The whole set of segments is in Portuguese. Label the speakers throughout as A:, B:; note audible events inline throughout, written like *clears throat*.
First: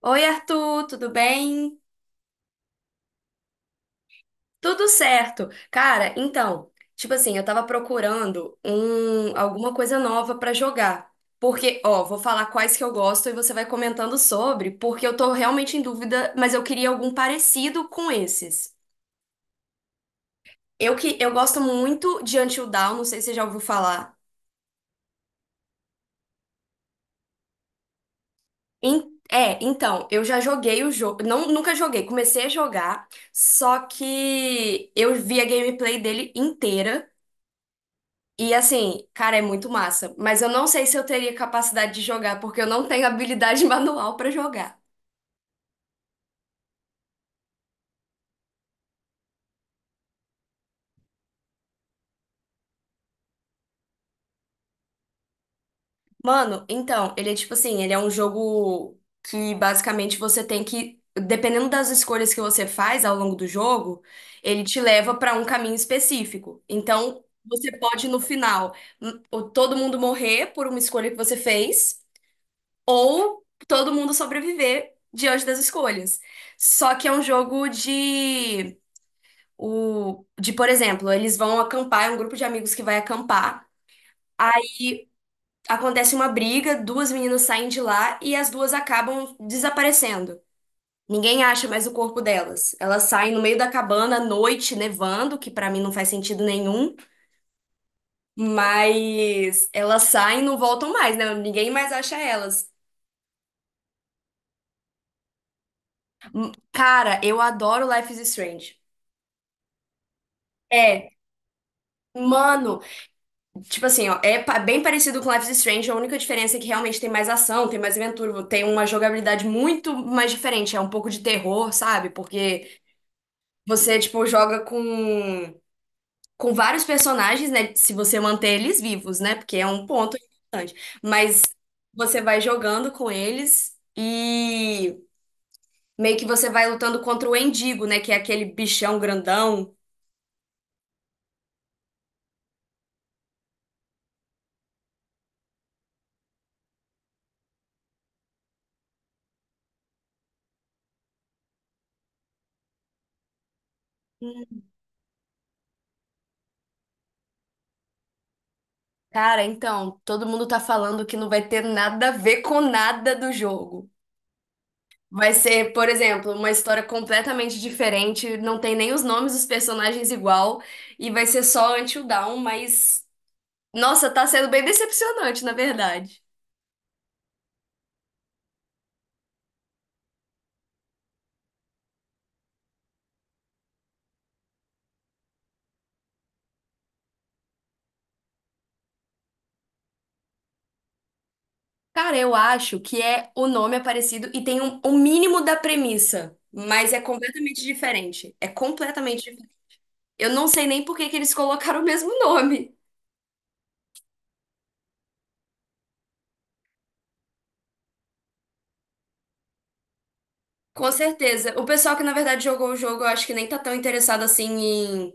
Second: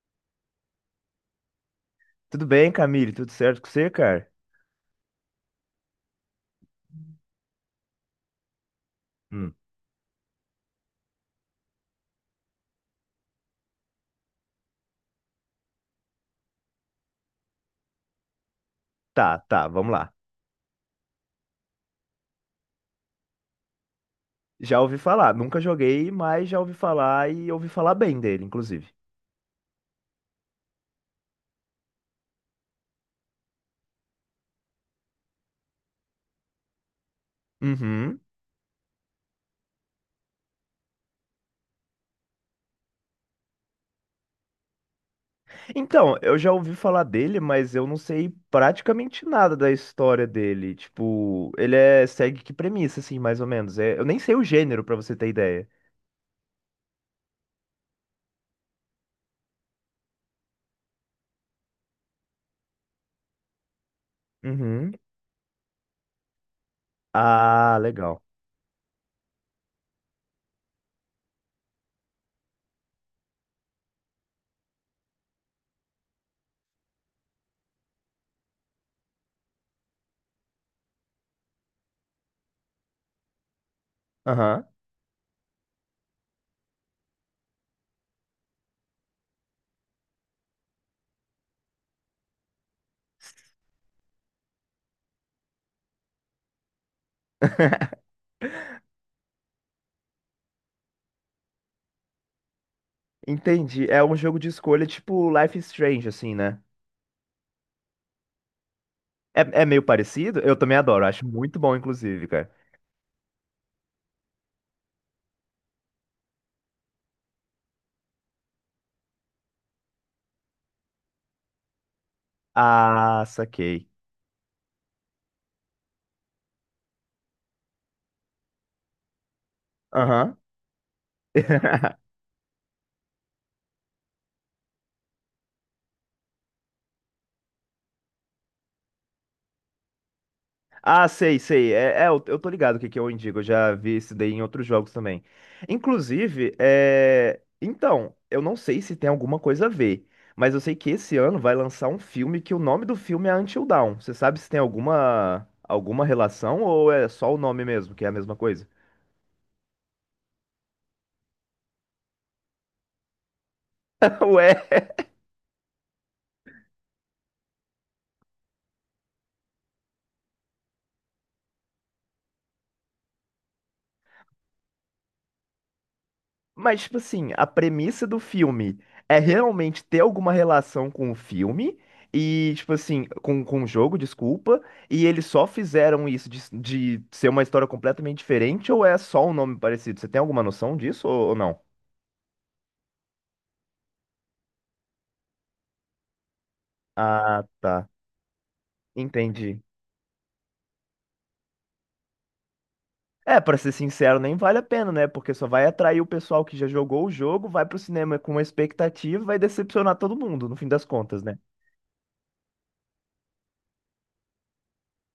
A: Oi, Arthur, tudo bem?
B: Tudo bem, Camille? Tudo certo com você, cara?
A: Tudo certo. Cara, então, tipo assim, eu tava procurando
B: Hum.
A: alguma coisa nova pra jogar. Porque, ó, vou falar quais que eu gosto e você vai comentando sobre, porque eu tô realmente em dúvida, mas eu queria algum parecido com esses.
B: Tá, tá, vamos lá.
A: Eu que eu gosto muito de Until Dawn, não sei se você já ouviu falar.
B: Já ouvi falar, nunca joguei, mas já ouvi falar e ouvi falar bem dele, inclusive.
A: Então, eu já joguei o jogo, não, nunca joguei, comecei a jogar, só que eu vi a gameplay dele inteira.
B: Uhum.
A: E assim, cara, é muito massa. Mas eu não sei se eu teria capacidade de jogar, porque eu não tenho habilidade *laughs* manual pra jogar.
B: Então, eu já ouvi falar dele, mas eu não sei praticamente nada da história dele. Tipo, ele é segue que premissa, assim, mais ou menos. É, eu nem sei o gênero, pra você ter ideia.
A: Mano, então, ele é tipo assim, ele é um jogo que basicamente você tem que, dependendo das escolhas que você faz ao longo do jogo, ele te
B: Uhum.
A: leva pra um caminho específico. Então, você
B: Ah,
A: pode no
B: legal.
A: final, ou todo mundo morrer por uma escolha que você fez, ou todo mundo sobreviver diante das escolhas. Só que é um jogo de o de, por exemplo, eles vão acampar, é um grupo de amigos que vai acampar.
B: Aham.
A: Aí acontece uma briga, duas meninas saem de lá e as duas acabam desaparecendo. Ninguém acha mais o corpo delas. Elas saem no meio da cabana à noite, nevando, que pra mim não faz sentido nenhum, mas elas saem e não voltam mais, né? Ninguém mais acha elas.
B: Entendi. É um jogo de escolha tipo Life is Strange, assim, né?
A: Cara, eu adoro Life is Strange.
B: É, é meio parecido? Eu também adoro,
A: É,
B: acho muito bom, inclusive, cara.
A: mano, tipo assim, ó, bem parecido com Life is Strange, é a única diferença é que realmente tem mais ação, tem mais aventura, tem uma jogabilidade muito mais diferente, é um pouco de terror, sabe? Porque
B: Ah, saquei.
A: você, tipo, joga com vários personagens, né? Se você manter eles vivos, né? Porque é um ponto
B: Aham.
A: importante. Mas
B: *laughs*
A: você vai jogando com eles e meio que você vai lutando contra o Endigo, né? Que é aquele bichão grandão.
B: Ah, sei, sei. É, é, eu tô ligado o que que é o Indigo. Eu já vi isso daí em outros jogos também. Inclusive, então, eu não sei se tem alguma coisa a ver, mas eu sei que esse ano vai lançar um filme que o nome do filme é Until Dawn. Você sabe se tem alguma alguma relação ou é só o nome mesmo, que é a mesma coisa?
A: Cara, então, todo mundo tá falando que não vai ter nada a ver com nada do jogo.
B: *laughs* Ué.
A: Vai ser, por exemplo, uma história completamente diferente, não tem nem os nomes dos personagens igual, e vai ser só Until Dawn, mas nossa, tá sendo bem decepcionante, na verdade.
B: Mas, tipo assim, a premissa do filme é realmente ter alguma relação com o filme e, tipo assim, com o jogo, desculpa, e eles só fizeram isso de ser uma história completamente diferente ou é só um nome parecido? Você tem alguma noção disso ou não?
A: Cara, eu acho que é o nome é parecido e tem um mínimo da premissa, mas é
B: Ah,
A: completamente
B: tá.
A: diferente. É completamente diferente.
B: Entendi.
A: Eu não sei nem por que que eles colocaram o mesmo nome.
B: É, pra ser sincero, nem vale a pena, né? Porque só vai atrair o pessoal que já jogou o jogo, vai pro cinema com uma expectativa e vai decepcionar todo mundo, no fim das
A: Com
B: contas, né?
A: certeza. O pessoal que na verdade jogou o jogo, eu acho que nem tá tão interessado assim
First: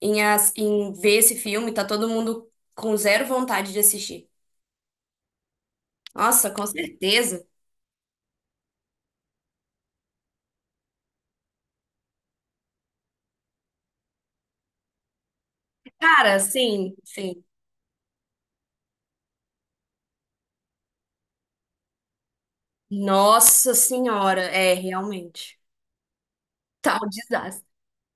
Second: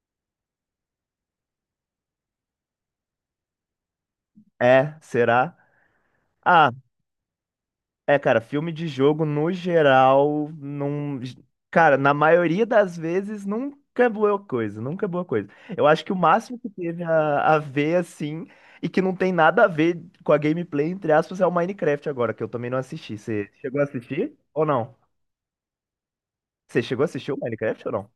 A: em, em ver esse filme, tá todo mundo com zero vontade de assistir.
B: É, será?
A: Nossa, com
B: Ah,
A: certeza.
B: é, cara, filme de jogo no geral, não. Cara, na maioria das vezes nunca é boa coisa, nunca é boa coisa. Eu acho que o
A: Cara,
B: máximo que
A: sim,
B: teve
A: sim.
B: a ver, assim, e que não tem nada a ver com a gameplay, entre aspas, é o Minecraft agora, que eu também não assisti. Você
A: Nossa
B: chegou a assistir
A: Senhora,
B: ou
A: é,
B: não?
A: realmente.
B: Você
A: Tá
B: chegou a
A: um
B: assistir o
A: desastre.
B: Minecraft ou não?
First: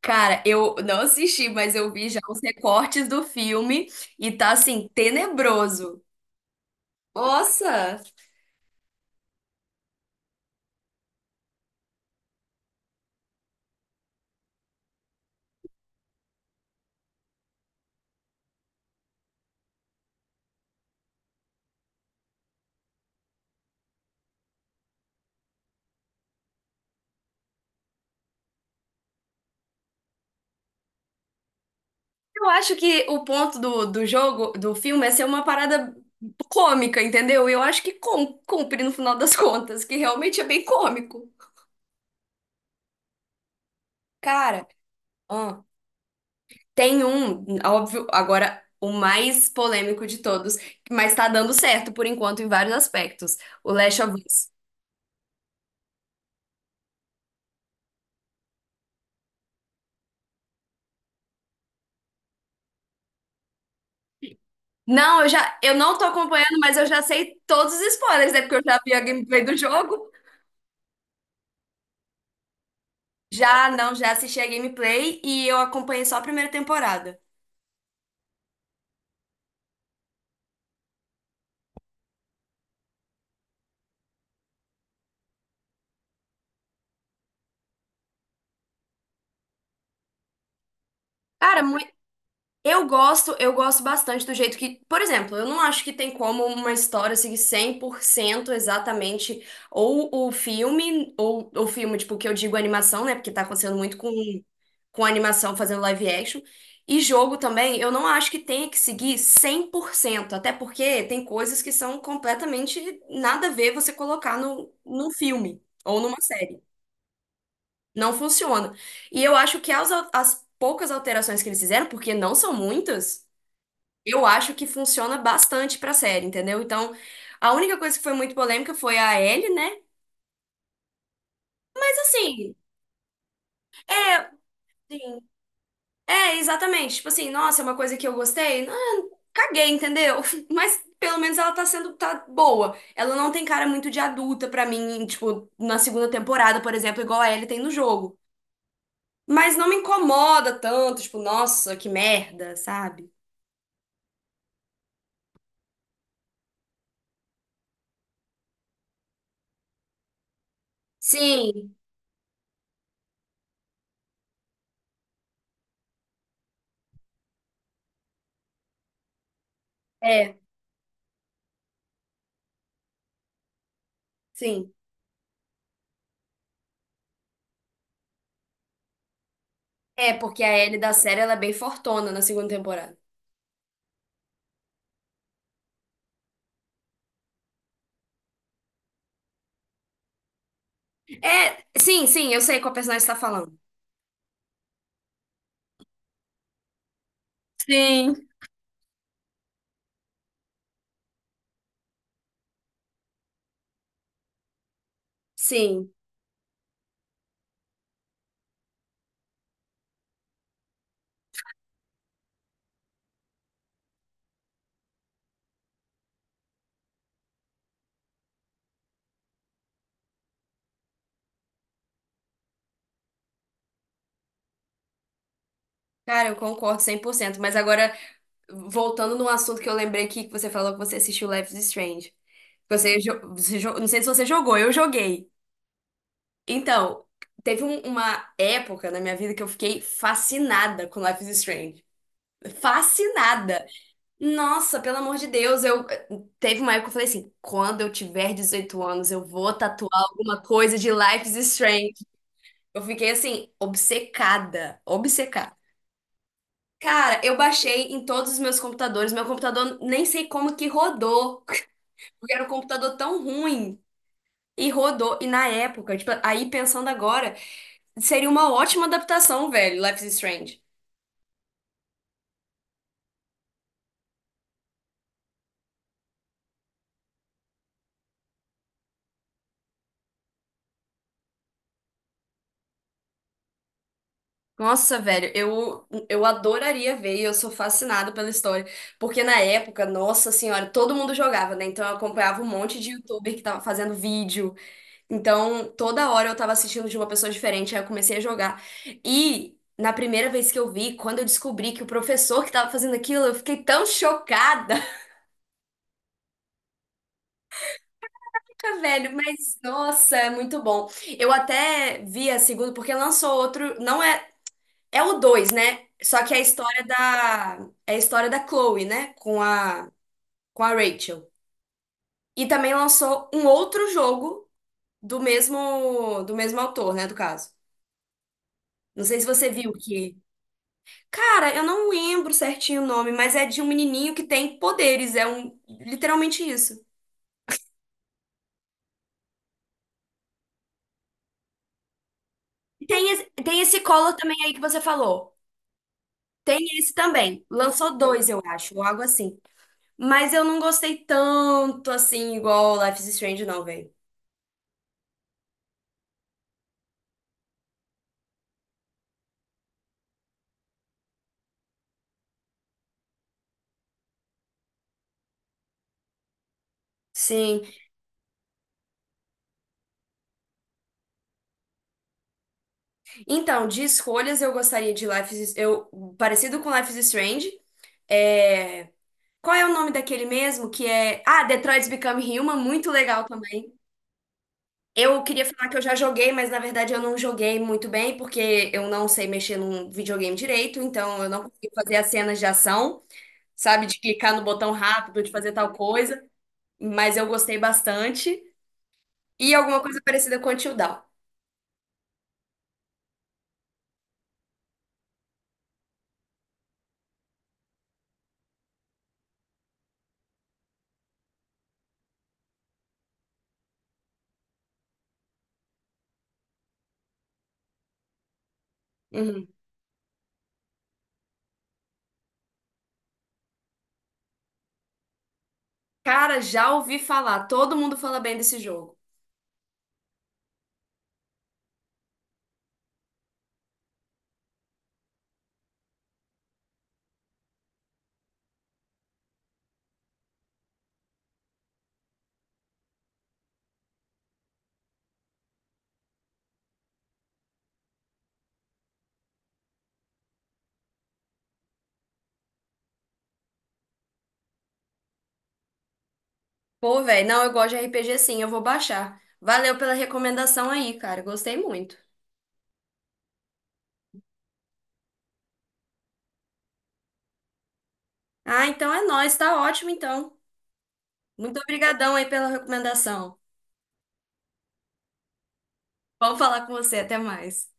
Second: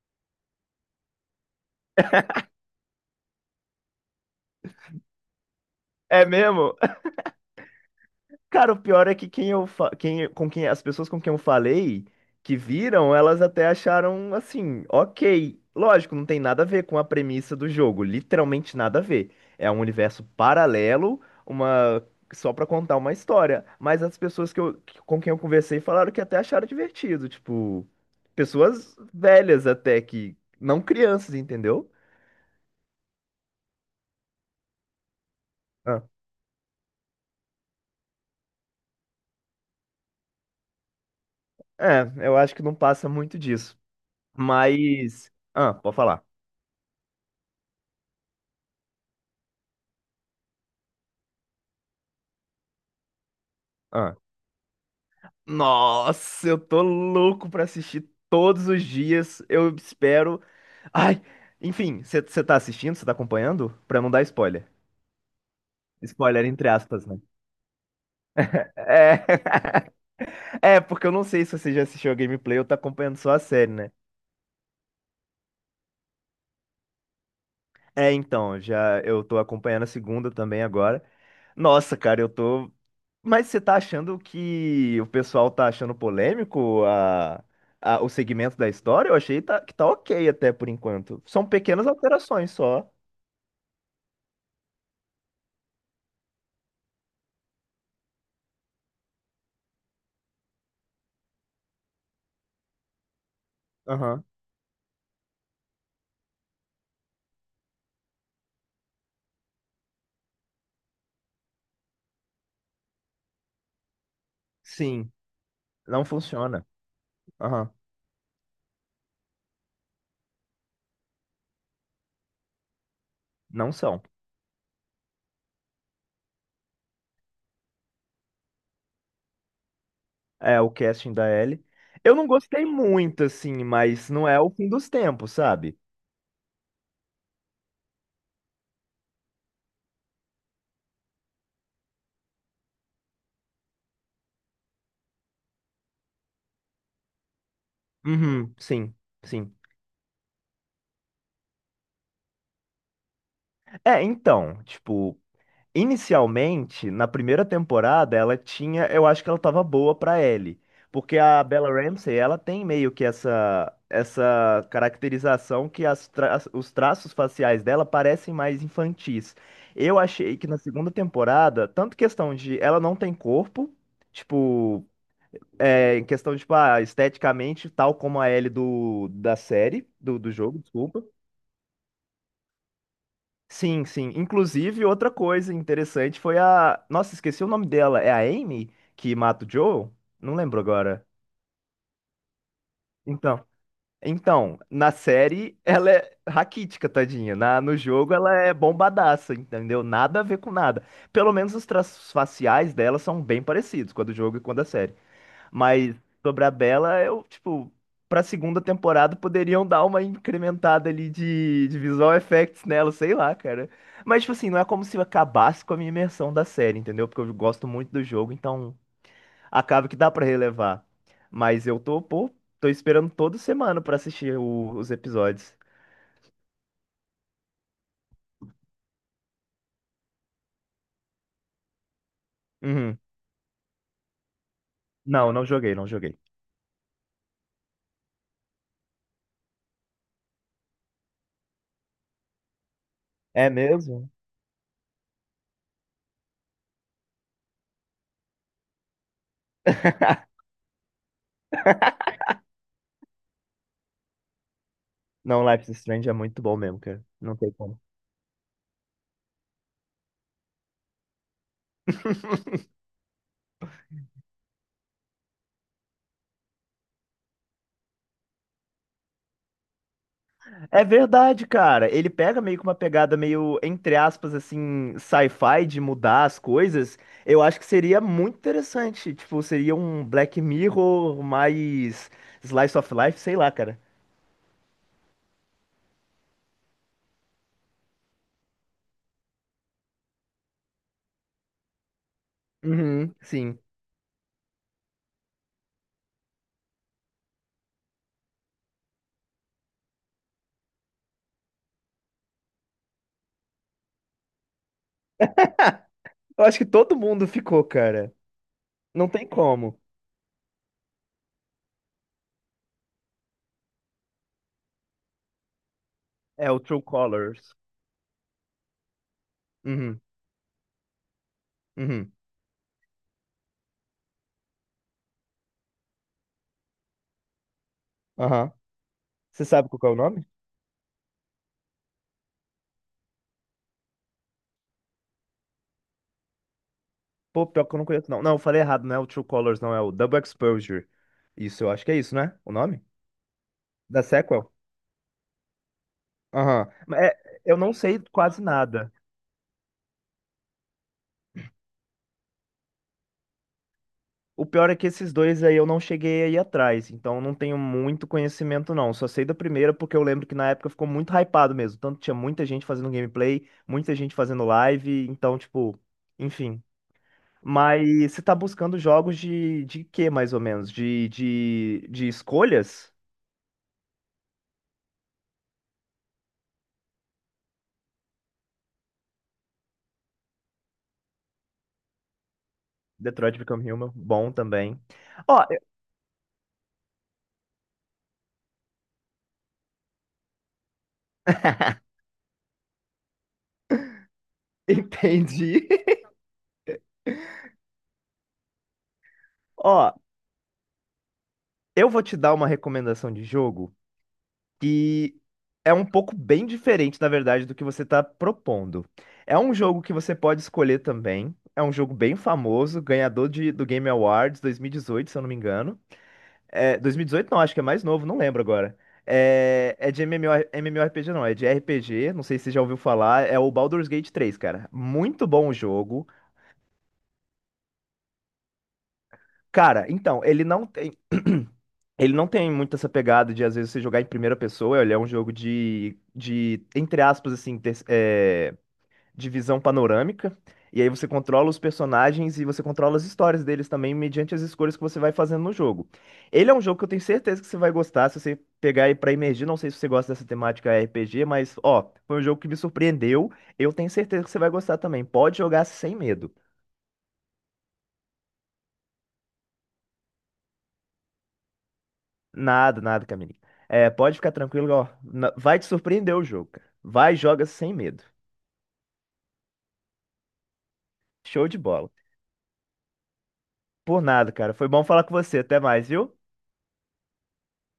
A: Cara, eu não assisti, mas eu vi já os recortes do filme e tá assim, tenebroso.
B: É mesmo?
A: Nossa!
B: Cara, o pior é que quem, com quem as pessoas com quem eu falei que viram, elas até acharam assim, ok. Lógico, não tem nada a ver com a premissa do jogo, literalmente nada a ver. É um universo paralelo, uma só pra contar uma história. Mas as pessoas com quem eu conversei falaram que até acharam divertido, tipo, pessoas velhas até que não crianças, entendeu?
A: Eu acho que o ponto do, do jogo, do filme, é ser uma parada
B: Ah.
A: cômica, entendeu? E eu acho que cumpre no final das contas, que realmente é bem cômico.
B: É, eu acho que não passa muito disso.
A: Cara,
B: Mas, ah, pode falar.
A: tem um, óbvio, agora o mais polêmico de todos, mas tá dando certo por enquanto em vários aspectos. O Last of Us.
B: Nossa, eu tô louco pra assistir todos os dias. Eu espero. Ai, enfim, você tá assistindo? Você tá acompanhando? Pra não dar spoiler.
A: Não, eu não tô
B: Spoiler
A: acompanhando,
B: entre
A: mas eu já
B: aspas, né?
A: sei todos os spoilers, é porque
B: É.
A: eu já vi a gameplay do
B: *laughs*
A: jogo.
B: É, porque eu não sei se você já assistiu a gameplay ou tá acompanhando só a
A: Já,
B: série, né?
A: não, já assisti a gameplay e eu acompanhei só a primeira temporada.
B: É, então, já eu tô acompanhando a segunda também agora. Nossa, cara, eu tô. Mas você tá achando que o pessoal tá achando polêmico o segmento da história? Eu achei que tá ok até por enquanto. São
A: Cara, mu-
B: pequenas alterações só.
A: Eu gosto bastante do jeito que, por exemplo, eu não acho que tem como uma história seguir 100% exatamente ou o filme, tipo, que eu digo animação, né? Porque tá acontecendo muito
B: Aham.
A: com animação fazendo live action. E jogo também, eu não acho que tenha que seguir 100% até porque tem coisas que são completamente nada a ver você colocar no, num
B: Sim,
A: filme ou
B: não
A: numa série.
B: funciona. Aham.
A: Não funciona. E eu acho que as poucas alterações que eles fizeram, porque não são muitas.
B: Não são.
A: Eu acho que funciona bastante pra série, entendeu? Então, a única coisa que foi muito polêmica foi a Ellie, né?
B: É o casting da Ellie.
A: Mas
B: Eu não
A: assim,
B: gostei muito, assim, mas não
A: é,
B: é o fim dos
A: sim,
B: tempos, sabe?
A: é exatamente. Tipo assim, nossa, é uma coisa que eu gostei. Ah, caguei, entendeu? *laughs* Mas pelo menos ela tá sendo tá boa. Ela não tem cara muito de adulta pra mim, tipo, na segunda temporada, por exemplo, igual a Ellie tem no jogo.
B: Uhum, sim, sim.
A: Mas não me incomoda tanto, tipo, nossa, que merda, sabe?
B: É, então, tipo, inicialmente, na primeira temporada, ela tinha, eu acho que ela tava boa pra Ellie, porque a Bella
A: Sim,
B: Ramsey, ela tem meio que essa essa caracterização que os traços faciais dela parecem mais infantis. Eu achei
A: é,
B: que na segunda temporada, tanto questão de ela não tem corpo,
A: sim.
B: tipo, é, em questão de, tipo, ah, esteticamente, tal como a Ellie da série,
A: É,
B: do
A: porque a
B: jogo,
A: Ellie da
B: desculpa.
A: série ela é bem fortona na segunda temporada.
B: Sim, sim. Inclusive, outra coisa interessante foi a. Nossa, esqueci o nome dela. É a Amy que mata o Joe? Não lembro agora.
A: É, sim, sim, eu sei qual personagem você tá
B: Então,
A: falando.
B: então, na série ela é raquítica, tadinha. No jogo
A: Sim.
B: ela é bombadaça, entendeu? Nada a ver com nada. Pelo menos os traços faciais dela são bem parecidos, com a do jogo e com a da série.
A: Sim,
B: Mas sobre a Bella, eu, tipo, pra segunda temporada poderiam dar uma incrementada ali de visual effects nela, sei lá, cara. Mas, tipo assim, não é como se acabasse com a minha imersão da série, entendeu? Porque eu gosto muito do jogo, então acaba que dá pra relevar. Mas eu tô, pô, tô esperando toda semana pra assistir os episódios.
A: cara, eu concordo 100%. Mas agora, voltando num assunto que eu lembrei aqui, que você falou que você assistiu Life is Strange.
B: Uhum.
A: Não sei se você jogou, eu joguei.
B: Não, não joguei, não joguei.
A: Então, uma época na minha vida que eu fiquei fascinada com Life is Strange.
B: É
A: Fascinada!
B: mesmo?
A: Nossa, pelo amor de Deus, eu teve uma época que eu falei assim, quando eu tiver 18 anos, eu vou tatuar alguma coisa de Life is Strange. Eu fiquei assim, obcecada,
B: Não,
A: obcecada.
B: Life is Strange é muito bom mesmo, cara.
A: Cara,
B: Não
A: eu
B: tem como.
A: baixei em todos os meus computadores. Meu computador nem sei como que rodou. *laughs* Porque era um
B: *laughs*
A: computador tão ruim. E rodou. E na época, tipo, aí pensando agora, seria uma ótima adaptação, velho, Life is Strange.
B: É verdade, cara. Ele pega meio que uma pegada meio, entre aspas, assim, sci-fi de mudar as coisas. Eu acho que seria muito interessante. Tipo, seria um Black Mirror mais slice of life, sei lá, cara.
A: Nossa, velho, eu adoraria ver e eu sou fascinada pela história. Porque na época, nossa senhora, todo mundo jogava, né? Então eu acompanhava um monte de
B: Uhum,
A: youtuber que
B: sim.
A: tava fazendo vídeo. Então, toda hora eu tava assistindo de uma pessoa diferente, aí eu comecei a jogar. E na primeira vez que eu vi, quando eu descobri que o professor que tava fazendo aquilo, eu fiquei tão chocada. *laughs*
B: Eu acho que todo mundo ficou, cara.
A: Ah,
B: Não
A: velho,
B: tem
A: mas
B: como.
A: nossa, é muito bom. Eu até vi a segunda, porque lançou outro, não é, é o dois né? Só que é a
B: É o True
A: história
B: Colors.
A: da, é a história da Chloe, né?
B: Uhum,
A: Com a Rachel.
B: uhum,
A: E também lançou um outro jogo do mesmo autor, né? Do caso.
B: aham.
A: Não sei se
B: Você
A: você
B: sabe
A: viu
B: qual que é o
A: que
B: nome?
A: cara, eu não lembro certinho o nome, mas é de um menininho que tem poderes, é um literalmente isso.
B: Pô, pior que eu não conheço, não. Não, eu falei errado, não é o True Colors, não. É o Double Exposure. Isso, eu acho que é isso, né? O
A: E
B: nome?
A: tem esse, tem esse
B: Da
A: Collor também
B: sequel?
A: aí que você falou. Tem
B: Aham.
A: esse
B: Mas é-
A: também.
B: eu não
A: Lançou
B: sei
A: dois, eu
B: quase
A: acho, ou
B: nada.
A: algo assim. Mas eu não gostei tanto assim, igual Life is Strange, não, velho.
B: O pior é que esses dois aí eu não cheguei aí atrás, então eu não tenho muito conhecimento não. Só sei da primeira porque eu lembro que na época ficou muito hypado mesmo. Tanto tinha muita gente fazendo gameplay, muita gente fazendo live, então tipo, enfim.
A: Sim.
B: Mas você tá buscando jogos de quê mais ou menos? De escolhas?
A: Então, de escolhas eu gostaria de eu parecido com Life is Strange. É... Qual é o nome daquele mesmo que é? Ah, Detroit's Become Human, muito legal
B: Detroit Become
A: também.
B: Human, bom também.
A: Eu queria
B: Ó,
A: falar que eu já joguei, mas na verdade eu não joguei muito bem, porque eu não sei mexer num videogame direito, então eu não consigo fazer as cenas de ação, sabe? De clicar no
B: *laughs*
A: botão rápido, de fazer
B: entendi.
A: tal coisa, mas eu gostei bastante. E alguma
B: Ó,
A: coisa parecida com Until Dawn.
B: eu vou te dar uma recomendação de jogo e é um pouco bem diferente, na verdade, do que você está propondo. É um jogo que você pode escolher também. É um jogo bem famoso, ganhador de, do Game Awards 2018, se eu não me engano. É, 2018 não, acho que é mais novo, não lembro agora.
A: Uhum.
B: É, é de MMOR, MMORPG não, é de RPG, não sei se você já ouviu falar, é o Baldur's Gate 3, cara. Muito bom o jogo.
A: Cara, já ouvi falar, todo mundo fala bem desse jogo.
B: Cara, então, ele não tem. *clears throat* Ele não tem muito essa pegada de, às vezes, você jogar em primeira pessoa. Ele é um jogo de entre aspas, assim, de visão panorâmica. E aí você controla os personagens e você controla as histórias deles também, mediante as escolhas que você vai fazendo no jogo. Ele é um jogo que eu tenho certeza que você vai gostar, se você pegar e pra imergir. Não sei se você gosta dessa temática RPG, mas, ó, foi um jogo que me surpreendeu. Eu tenho certeza que você vai gostar também. Pode jogar sem medo.
A: Pô, velho, não, eu gosto de RPG sim, eu vou baixar. Valeu pela recomendação aí, cara, gostei muito.
B: Nada, nada, Camininho. É, pode ficar tranquilo, ó. Na- vai te surpreender o jogo, cara. Vai, joga sem medo.
A: Ah, então é nóis, tá ótimo então.
B: Show de
A: Muito
B: bola.
A: obrigadão aí pela recomendação.
B: Por nada, cara. Foi bom falar com você. Até mais, viu?
A: Vamos falar com você, até mais.